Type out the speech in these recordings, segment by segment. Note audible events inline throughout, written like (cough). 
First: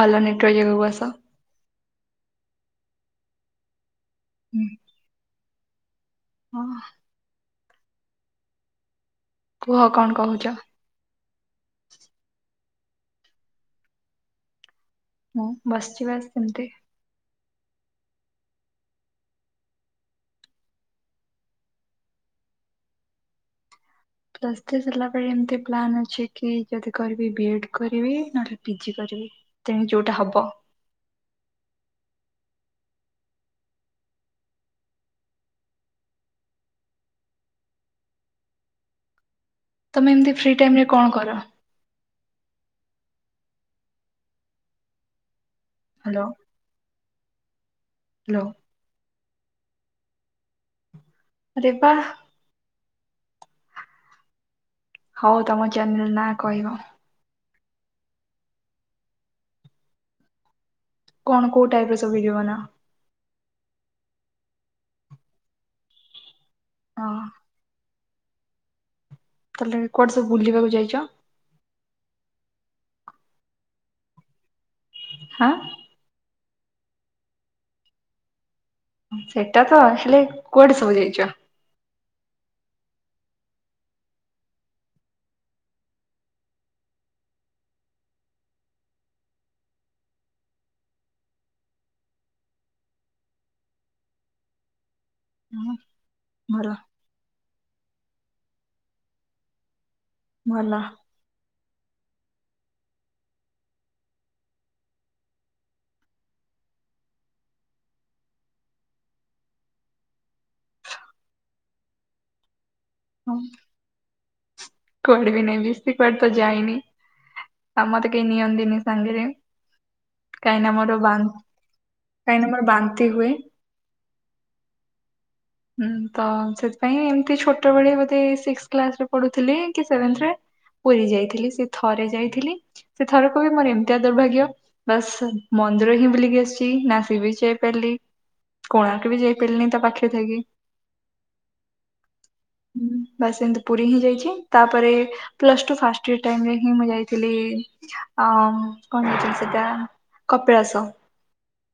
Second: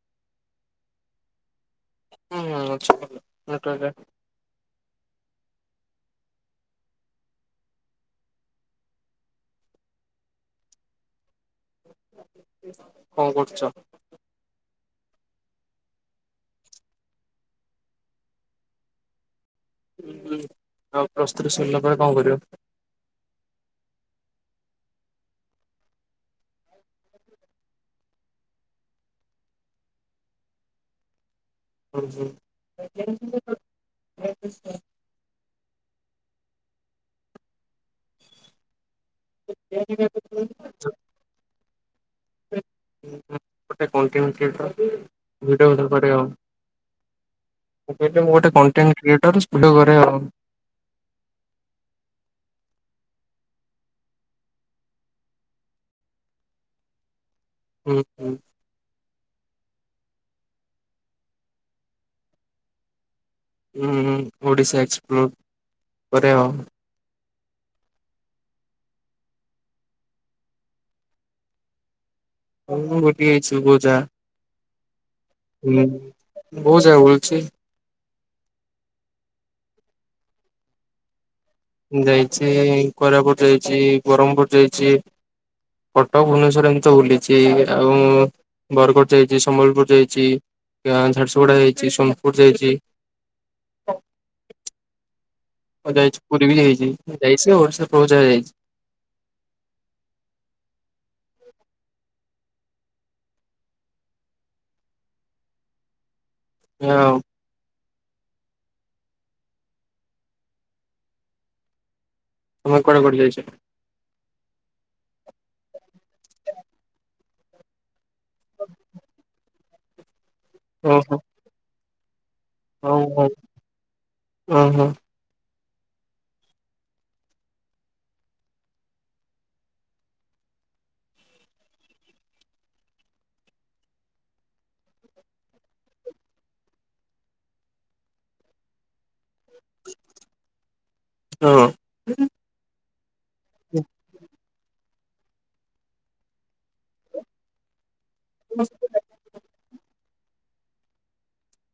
ଭଲ ନେଟୱର୍କ ଜାଗାକୁ ଆସ। ହୁଁ ଛକରେ ହୁଁ। ହଁ। କୁହ କଣ କହୁଚ? କଣ କରୁଚ? ହଁ ବସିଚି ବା ସେମିତି। ହୁଁ ଆଉ (unintelligible) ସରିଲା ପରେ କଣ କରିବ? ପ୍ଲସ୍ତ୍ରତ୍ରି ସରିଲା ପରେ ଏମିତି ପ୍ଲାନ୍ ଅଛି କି ଯଦି କରିବି ବି ଏଡ଼୍ କରିବି ନହେଲେ ପିଜି କରିବି। ତେଣୁ ଯୋଉଟା ହବ। (unintelligible) (unintelligible) ତମେ ଏମିତି ଫ୍ରି ଟାଇମ ରେ କଣ କର? ହ୍ୟାଲୋ (unintelligible) ମୁଁ କହିଲି ମୁଁ ହ୍ୟାଲୋ ଗୋଟେ କଣ୍ଟେଣ୍ଟ କ୍ରିଏଟର (unintelligible) ଘରେ ଆଉ। ଆରେ ବା। ହଉ ତମ ଚ୍ୟାନେଲ ନା କହିବ। ହୁଁ ହୁଁ। କଣ କୋଉ ଟାଇପ ର ସବୁ ଭିଡ଼ିଓ ବନାଅ? ହୁଁ ହୁଁ ଓଡ଼ିଶା ଏକ୍ସପ୍ଲୋର୍ କରୋବ। ହଁ। ତାଲେ କୁଆଡେ ସବୁ ବୁଲିବାକୁ ଯାଇଚ? ହଁଁ ଗୋଟେ ହେଇଛିୁଜା (unintelligible) ହଁ। ହୁଁ ବହୁତ ଜାଗା ବୁଳିଛି। ସେଇଟା ତ ହେଲେ କୁଆଡେ ସବୁ ଯାଇଛ? ଯାଇଛି କୋରାପୁଟ ଯାଇଛି, ବ୍ରହ୍ମପୁର ଯାଇଛି କଟକ, ଭୁବନେଶ୍ଵର ଏମିତି ବୁଲିଛି ଆଉ ବରଗଡ଼ ଯାଇଚି, ସମ୍ବଲପୁର ଯାଇଛି, ଝାରସୁଗୁଡା ଯାଇଛି, ସୋନପୁର ଯାଇଛି। ହଁ ଆଉ ଯାଇଛି ପୁରୀ ବି ଭଲ ଯାଇଛି ଯାଇଛି ସେ ପ୍ରହୁ ଯାଇଛି। ଭଲ। ହଁ (unintelligible) ତମ କୁଆଡ଼େ କୁଆଡ଼େ ହଁ ଯାଇଛ? କୁଆଡେ ବି ନା (unintelligible) ଇଁତି କୁଆଡେ ତ ଯାଇନି ଆମ ତ କେହି ନିଅନ୍ତିନି ସାଙ୍ଗରେ। କହିଁନା ମୋର ଓହୋ ବାନ୍ତ କହିଁନା ମ ହଉ ହଉ ଓ ହୋ। ହୁଁ ତ ସେଥିପାଇଁ ଏମତି ଛୋଟବେଳେ ବୋଧେ ସିକ୍ସ କିଲାସରେ ପଢୁଥିଲି କି ସେଭେନ୍ ତ୍ରେର୍ ପୁରୀ ଯାଇଥିଲି ସେ ଥରେ ଯାଇଥିଲି ସେ ଥରକୁ ବି ମୋର ଏମିତିଆ ଦୁର୍ଭାଗ୍ୟ ବାସ୍ ମନ୍ଦିର ହିଁ ବୁଲିି ଆସିଛି ନା ସିବିଜ୍ ଯାଇପାଲି କୋଣାର୍କ ବି ଯାଇ ପିଲି ତା ପାଖରେ କି। ହଁ। ହୁଁ ବାସ୍ ଏମିତି ପୁରୀ ହିଁ ଯାଇଛି। ତାପରେ ପ୍ଲସ୍ ଟୁ ଫାଷ୍ଟିଅର ଟିଇମ୍ ରେ ହଁ ମୁଁ ଯାଇଥିଲି। ଅ ହଁ କଣ ହେଇଛନ୍ତି ସେଟା କପିଳାସ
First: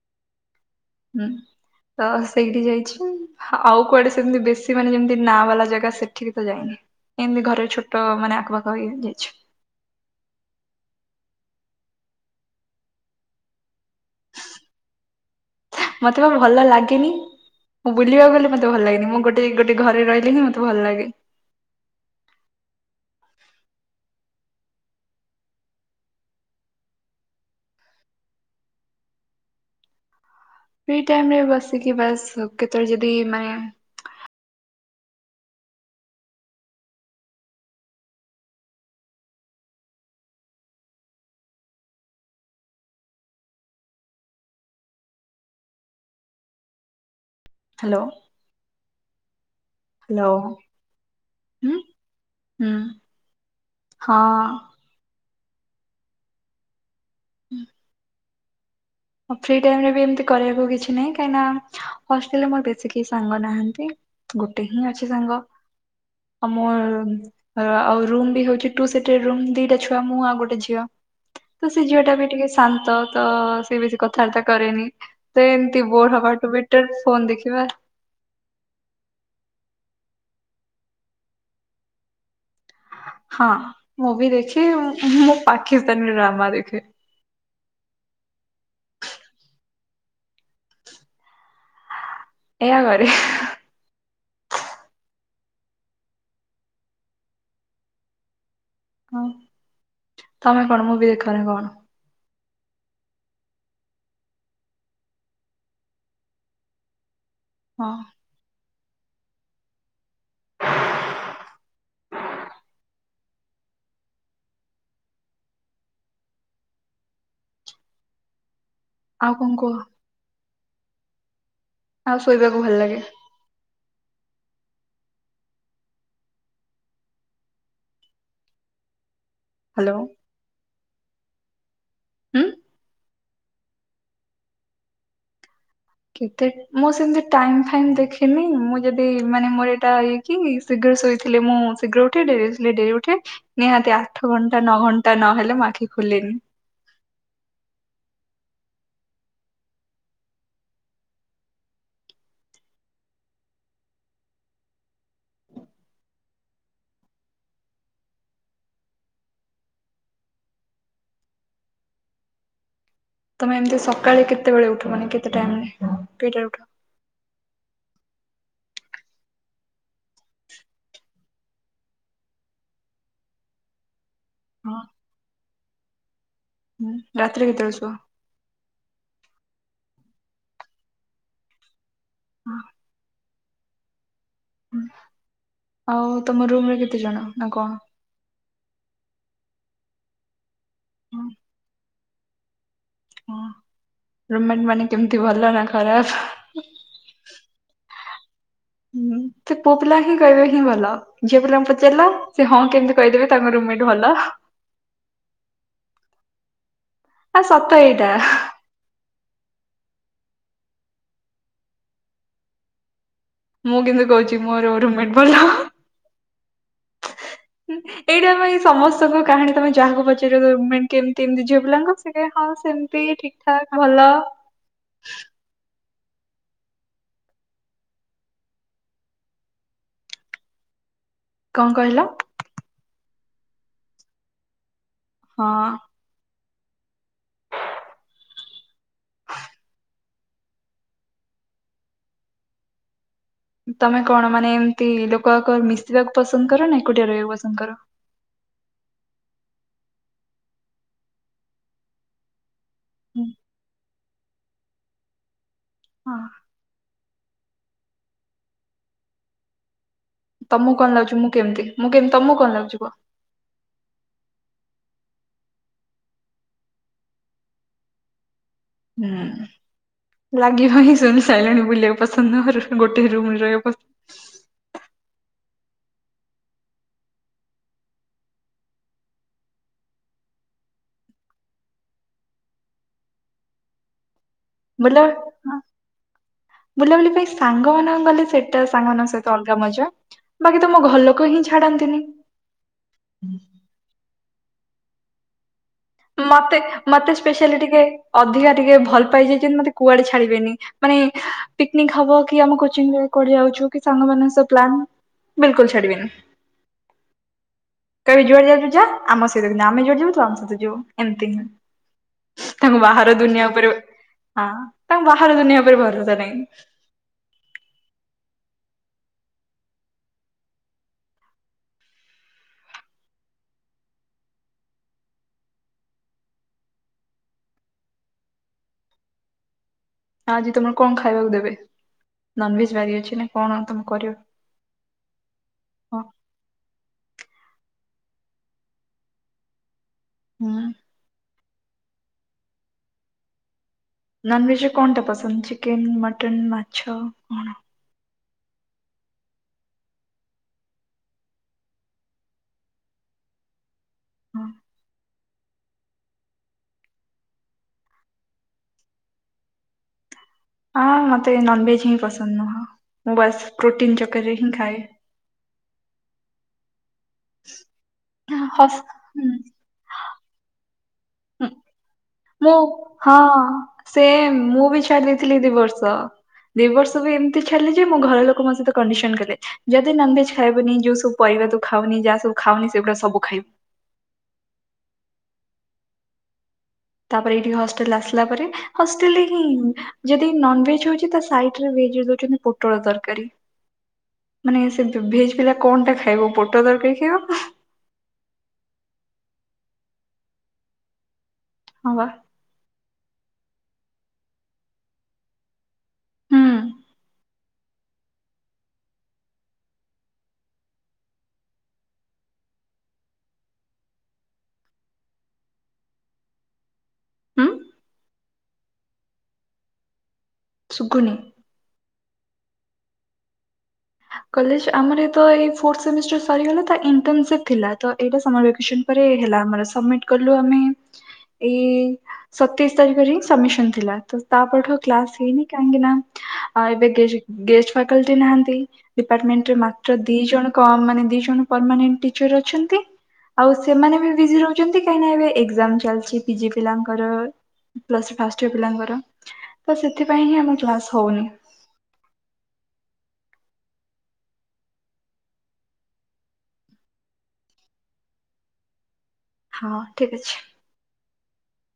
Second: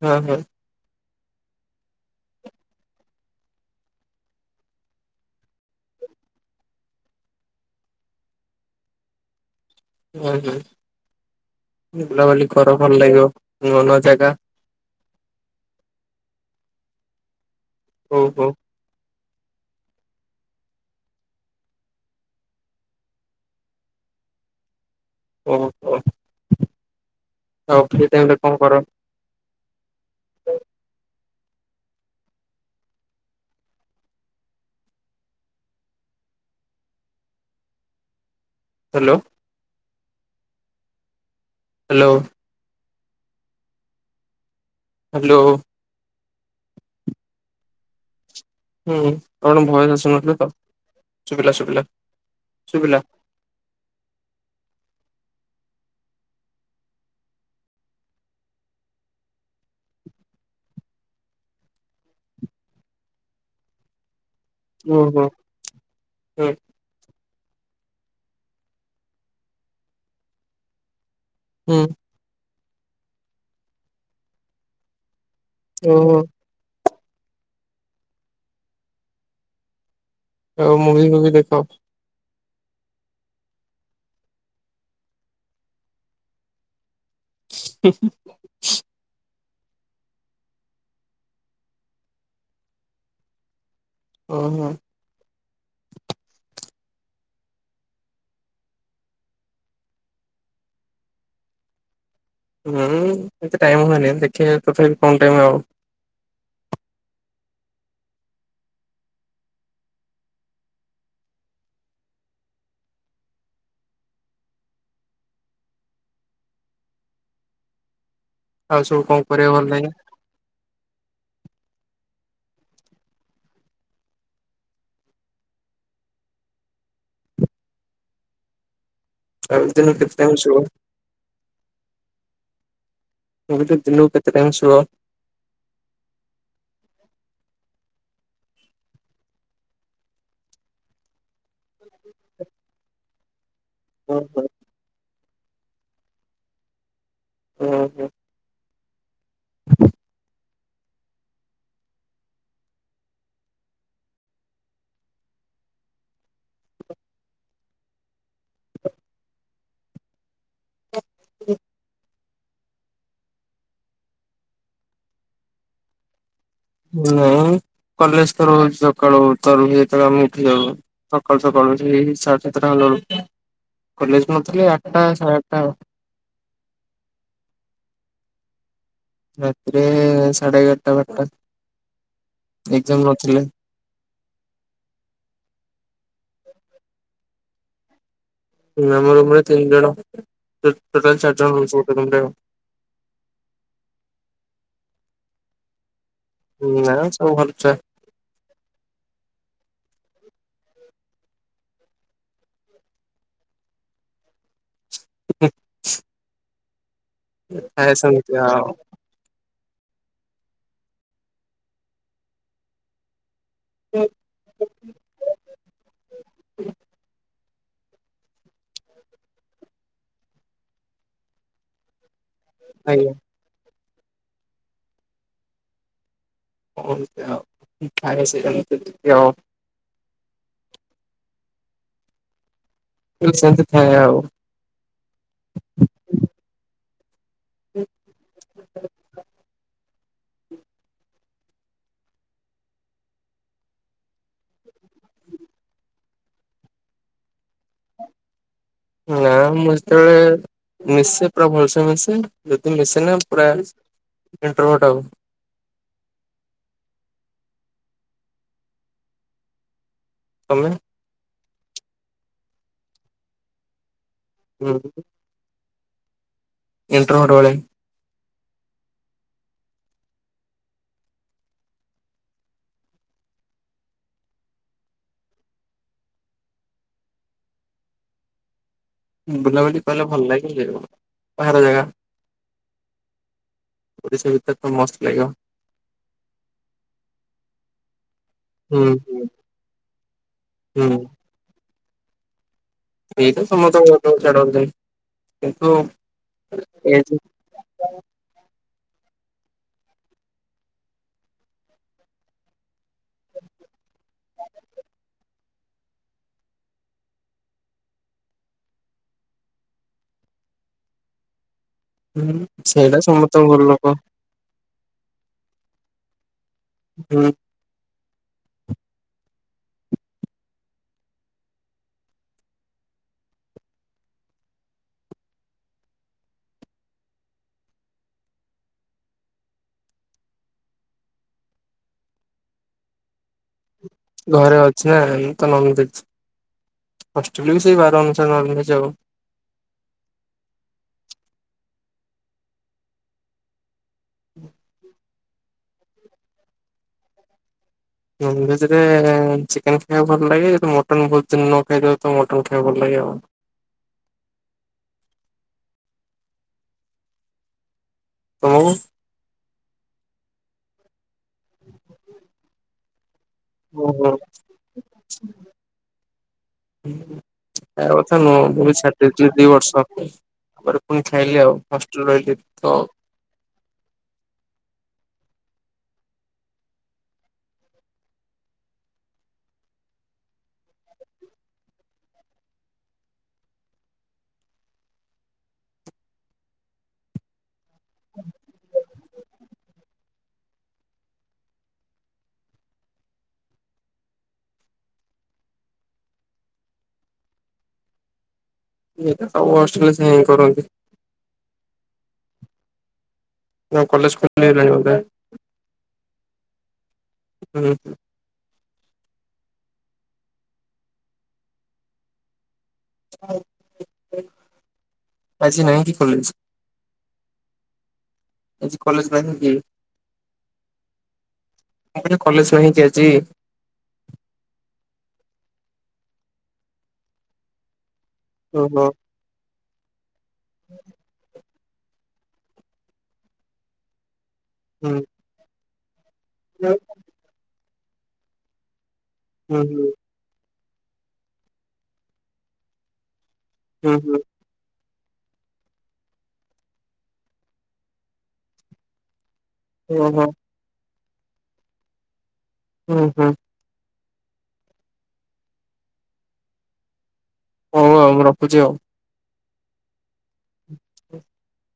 ହଁ ହଁ। ହୁଁ ତ ସେଇଠି ଯାଇଛି। ଆଉ କୁଆଡେ ସେମିତି ବେଶୀ ମାନେ ଯେମିତି ନାଁ ବାଲା ଜାଗା ସେଠିକି ତ ଯାଇନି। ଏମିତି ଘରେ ଛୋଟ ମାନେ ଆଖପଖ ହେଇ ଯାଇଛି। ହୁଁ ହୁଁ ବୁଲା ବୁଲି କର ଭଲ ଲାଗିବ ନୂଆ ନୂଆ ଜାଗା। ମତେ ପା ଭଲ ଲାଗେନି ମୁଁ ହଉ ବୁଲିବାକୁ ହଉ ଗଲେ ମତେ ଭଲ ଲାଗେନି ମୁଁ ଗୋଟେ ଗେ ଗୋଟେ ଘରେ ରହିଲେି ମତେ ଭଲ ଲାଗେ। ଓ ହୋ। ଆଉ ଫ୍ରି ଟାଇମରେ କଣ କର? (inaudible) ଫ୍ରି ଟାଇମରେ ବସିକି ବାସ୍ କେତେବେଳେ ଯଦି ମାନେ ହାଲୋ। ହାଲୋ। ହାଲୋ। ହାଲୋ। ହୁଁ କଣ ଭୟସ ଆସୁନଥିଲୁତ ଶୁଭିଲା ହୁଁ ଶୁଭିଲା ଶୁଭିଲା। ହଁ। (unintelligible) ଫ୍ରି ଟାଇମରେ ବି ଏମତି କରିବାକୁ କିଛି ନାହିଁ କାହିଁକିନା ହଷ୍ଟେଲରେ ମୋର ବେଶୀ କେହି ସାଙ୍ଗ ନାହାନ୍ତି। ଗୋଟେ ହିଁ ଅଛି ଓହୋ ସାଙ୍ଗ ହୁଁ ଆଉ ମୋ ଆଉ ରୁମ୍ ବି ହଉଛି ଟୁ ସିଟର ରୁମ୍ ଦିଟା ଛୁଆ ମୁଁ ଆଉ ଗୋଟେ ଝିଅ। ତ ହୁଁ ସେ ଝିଅ ଟା ବି ଟିକେ ଶାନ୍ତ ତ ସେ ବେଶୀ କଥାବାର୍ତ୍ତା କରେନି। ସେ ଏମିତି ବୋର ଓହୋ ହବା ଟୁ ବେଟର ଫୋନ୍ ଦେଖିବା। ଆଉ ମୁଭି ଫୁଭି ଦେଖ। ହଁ ମୁଭି ଦେଖେ ମୁଁ ପାକିସ୍ତାନୀ ଡ୍ରାମା ଦେଖେ। (inaudible) ଏଆ କରେ। ଓହୋ। ଆଉ ତମେ କଣ ମୁଭି ଦେଖ ନା କଣ? ହୁଁ ଏତେ ଟାଇମ ହୁଏନି ଦେଖିବା ତଥାପି କମ୍ ଟାଇମ୍ ଆଉ। ହଁ। ଆଉ ସବୁ କଣ କରିବାକୁ ଭଲ ଲାଗେ? ଆଉ ଶୋଇବାକୁ ଭଲ ଲାଗେ। ଆ ହ୍ୟାଲୋ ଦିନକୁ କେତେ ଟାଇମ୍ ଶୁଅ? ହୁଁ? ମୁଁ ବି (unintelligible) ଦିନକୁ କେତେ ଟାଇମ୍ ଶୁଅ? କେତେ ମୁଁ ସେମିତି ଟାଇମ୍ ଫାଇମ୍ ଦେଖିନି ମୁଁ ଯଦି ମାନେ ମୋର ଏଇଟା ଏ କି ଶୀଘ୍ର ଶୋଇଥିଲେ ମୁଁ ଶୀଘ୍ର ଉଠେ ଡେରିରେ (unintelligible) ଡେରିରେ ଉଠେ। ନିହାତି ଆଠ ଓହୋ ଘଣ୍ଟା ନଅ ଘଣ୍ଟା ନହେଲେ ମୋ ଆଖି ଖୋଲେନି। ଓହୋ। (inaudible) (unintelligible) ତମେ ଏମିତି ସକାଳେ କେତେବେଳେ ଉଠ ମାନେ କେତେ ଟାଇମରେ କେଇଟାରେ ଉଠ? ନାଇଁ କଲେଜ ତ ରହୁଛି ସକାଳୁ ତାର ଭିତରେ ଆମେ ଉଠି ଯାଉ। ସକାଳୁ ସକାଳୁ ଉଠିକି ସାଢେ ସାତଟା ହେଲା ବେଳକୁ କଲେଜ ନଥିଲେ ହୁଁ ଆଠଟା ସାଢେ ଆଠଟା ଆଉ। ରାତିରେ କେତେବେଳେ ଶୁଅ? ରାତିରେ ସାଢେ ଏଗାରଟା ବାରଟା ଏକ୍ଜାମ୍ ନଥିଲେ। ଆଉ ତମ ରୁମରେ କେତେ ଜଣ? ତାଙ୍କ ଆମ ରୁମରେ ତିନି ଜଣ ଟୋ ଟୋଟାଲି ଚାରି ଜଣ ରହୁଛୁ ଗୋଟେ ରୁମରେ ଆଉ। ହଁ ରୁମ ମେଟ୍ ମାନେ କେମତି ଭଲ ନା ଖରାପ? ନା ମ ସବୁ ଭଲ ଛୁଆ। ସେ ପୁଅ ପିଲା ହିଁ ଗାଇବେ ହିଁ ଭଲ। ଝିଅ ପିଲାଙ୍କୁ ପଚାରିଲ ସେ ହଁ କେମିତି କହିଦେବେ ତାଙ୍କ ରୁମ୍ ମେଟ୍ ଭଲ? ହୁଁ (unintelligible) ଆ ସତ ଏଇଟା। ସେମିତି ଆଉ ମୁଁ କିନ୍ତୁ କହୁଛି ମୋ ରୁମ ମେଟ୍ ଭଲ। (inaudible) ଏଇଟା ଆମପାଇଁ ସମସ୍ତଙ୍କ କାହାଣୀ ତମେ ଯାହାକୁ ପଚାରିବ ରୁମ୍ ମେଟ୍ କେମିତି ଏମିତି ଝିଅ ପିଲାଙ୍କ ଟିକେ ହଁ ସେମିତି ଆଜ୍ଞା। ଠିକ୍ ଠାକ୍ ଭଲ। (inaudible) କଣ କହିଲ? କଲି ସେମିତି ଥାଏ ଆଉ। ହଁ। (unintelligible) ତମେ କଣ ମାନେ ଏମତି ଲୋକବାକ ମିଶିବାକୁ ପସନ୍ଦ କର ନା ଏକୁଟିଆ ରହିବାକୁ ପସନ୍ଦ କର? ନା ମୁଁ ଯେତେବେଳେ ମିଶେ ପୁରା ଭଲସେ ମିଶେ, ଯଦି ମିଶେ ନା ପୁରା ଇନ୍ଟ୍ରୋଭର୍ଟ ଆଉ। ହଁ। ତମେ ତମକୁ କଣ ଲାଗୁଛି ମୁଁ କେମିତି ମୁଁ କେମତି ତମକୁ କଣ ଲାଗୁଛି କୁହ? ହୁଁ ଇନ୍ଟ୍ରୋଭର୍ଟ ଭଳି। ହୁଁ, ଲାଗିବ ହିଁ। ଶୁଣି ସାରିଲଣି ବୁଲିବାକୁ ପସନ୍ଦ ନୁହଁ। ମୋର ଗୋଟେ ରୁମରେ ରହିବାକୁ ପସ ବୁଲାବୁଲି କଲେ ଭଲ ଲାଗିବ ଯେ ବାହାର ଜାଗା। ପୁରୀ ସି ବିଚ ଟା ତ ବୋଲେ ମସ୍ତ ଲାଗିବ। ହଁ ବୁଲାବୁଲି ପାଇଁ ସାଙ୍ଗମାନଙ୍କ ଗଲେ ସେଇଟା ହୁଁ ସାଙ୍ଗମାନଙ୍କ ସହିତ ଅଲଗା ମଜା ବାକି ତ ମୋ ହୁଁ ଘରଲୋକ ହିଁ ଛାଡନ୍ତିନି। ସେଇତ ସମସ୍ତଙ୍କ ଘର ଲୋକ ଛାଡନ୍ତିନି। କିନ୍ତୁ ମତେ ଏ ମତେ ଯୋଉ ସ୍ପେଶାଆଲି ଟିକେ ଅଧିକା ଟିକେ ଭଲ ପାଇ ଯାଇଛନ୍ତି ମତେ କୁଆଡେ ଛାଡିବେନି। ମାନେ ପିକନିକ ହବ କି ଆମ କୋଚିଙ୍ଗ ରେ କୁଆଡେ ଯାଉଛୁ କି ସାଙ୍ଗମାନଙ୍କ ସହିତ ପ୍ଲାନ୍। ବିଲକୁଲ ଛାଡ଼ିବେନି। କହିବେ ଯୁଆଡେ ଯାଉଛୁ ଯା ଆମ ସହିତ ଯା। ଆମେ ଯୁଆଡେ ଯିବୁ ତୁ ଆମ ସହିତ ଯିବୁ। ଏମତି ହିଁ। ହୁଁ, ତାଙ୍କୁ ସେଇଟା ବାହାର ଦୁନିଆ ସମସ୍ତଙ୍କ ଘର ଉପରେ ଲୋକ। ହଁ, ତାଙ୍କୁ ବାହାର ଦୁନିଆ ଉପରେ ଭରସା ନାହିଁ ହୁଁ। ଆଜି ତମର କଣ ଖାଇବାକୁ ଦେବେ ନନଭେଜ ବାରି ଅଛି ନା କଣ ତମେ କରିବ? ଘରେ ଅଛି ନା ତ ନନ୍ଭେଜ୍। ହଁ ହଷ୍ଟେଲରେ ବି ସେଇ ବାର ଅନୁସାରେ ନନ୍ଭେଜ୍ ଆଉ। ହୁଁ। ନନଭେଜରେ କଣଟା ପସନ୍ଦ ଚିକେନ, ମଟନ୍, ମାଛ କଣ? ନନ୍ଭେଜରେ ଚିକେନ ଖାଇବାକୁ ଭଲ ଲାଗେ। ଯଦି ମଟନ୍ ବହୁତ ଦିନ ନ ଖାଇଥିବି ତାହେଲେ ମଟନ୍ ଖାଇବାକୁ ଭଲ ଲାଗେ ଆଉ। ହଁ। ତମକୁ? ହଁ, ମତେ ନନଭେଜ ହିଁ ପସନ୍ଦ ନୁହଁ। ମୁଁ ବାସ୍ ପ୍ରୋଟିନ ଓଃ ହୁଁ ଚକରରେ ହିଁ ଖାଏ। ହୁଁ। ଖାଇବା କଥା ନୁହଁ। ମୁଁ ବି ହସ୍ ଛାଡି ହୁଁ ଦେଇଥିଲି ଦି ବର୍ଷ ହେଲା। ତାପରେ ପୁଣି ଖାଇଲି ହୁଁ, ଆଉ ହଷ୍ଟେଲ ରହିଲି ମୁଁ ତ ଆଉ। ହଁ, ସେମ୍। ମୁଁ ବି ଛାଡି ଦେଇଥିଲି ଦି ବର୍ଷ। ଦି ବର୍ଷ ବି ଏମିତି ଛାଡିଲି ଯେ ମୋ ଘର ଲୋକ ମୋ ସହିତ କଣ୍ଡିସନ କଲେ। ଯଦି ନନଭେଜ ଖାଇବୁନି ଯୋଉ ସବୁ ପରିବା ତୁ ଖାଉନି ଯାହା ସବୁ ଖାଉନି ସେଗୁଡ଼ା ସବୁ ଖାଇବୁ। ତାପରେ ଏଇଠି କି ହଷ୍ଟେଲ ଆସିଲା ପରେ ହଷ୍ଟେଲ ରେ ହିଁ ଯଦି ନନଭେଜ ହଉଛି ତା ସାଇଟ୍ ରେ ଭେଜ୍ ରେ ଦଉଛନ୍ତି ପୋଟଳ ତରକାରୀ। ମାନେ ସେ ଭେଜ ପିଲା କଣଟା ଖାଇବ ପୋଟଳ ତରକାରୀ ଖାଇବ ସବୁ ହଷ୍ଟେଲରେ ସେଇଆ ହିଁ କରନ୍ତି। ହଁ ବା। ତମ କଲେଜ ଖୋଲି ଗଲାଣି ବୋଧେ? ହୁଁ ହୁଁ। ଆଜି ନାଇଁ କି କଲେଜ? ହୁଁ ଆଜି କଲେଜ ଯାଇନଥିଲ କି? ସୁଗୁନି। ମୁଁ କହିଲି କଲେଜ ନାହିଁ କି ଆଜି? କଲେଜ ଆମର ଏଇତ ଏଇ ଫୋର୍ଥ ସେମିଷ୍ଟର ସରିଗଲା ତ ଇଣ୍ଟସିପ ଥିଲା ତ ଏଇଟା ଆମର ଆଡ଼ମିଶନ ଓହୋ। ପରେ ହେଲା ଆମର ସମିଟ। କଲୁ ଆମେ ଏଇ ସତେଇଶ ତାରିଖରେ ହିଁ ସବମିିଶନ ଥିଲା ତ ତା ପରଠୁ ହୁଁ କ୍ଲାସ ହେଇନି କାହିଁକି ନା ଆଉ ହୁଁ ଏବେ ଗେ ଗେଷ୍ଟ ଫ୍ୟାକଲ୍ଟି ନାହାନ୍ତି। ଡିପାର୍ଟମେଣ୍ଟରେ ମାତ୍ର ଦି ଜଣ କ ମାନେ ଦି ଜଣ ପରମାନେଣ୍ଟ ଟିଚର ଅଛନ୍ତି। ଆଉ ହୁଁ ହୁଁ ସେମାନେ ବି ହୁଁ ବିଜି ରହୁଛନ୍ତି କାହିଁକି ଏବେ ଏକଜାମ ଚାଲିଛି ପିଜି ପିଲାଙ୍କର। ପ୍ଲସ ସ୍ତି ଫାଷ୍ଟ ପିଲାଙ୍କର ତ ଓହୋ ସେଥିପାଇଁ ହିଁ ଆମେ କ୍ଲାସ ହଉନି।। ହୁଁ ହୁ। ହଉ ଆଉ ମୁଁ ରଖୁଛି ଆଉ। ହଁ ଠିକ ଅଛି। (unintelligible)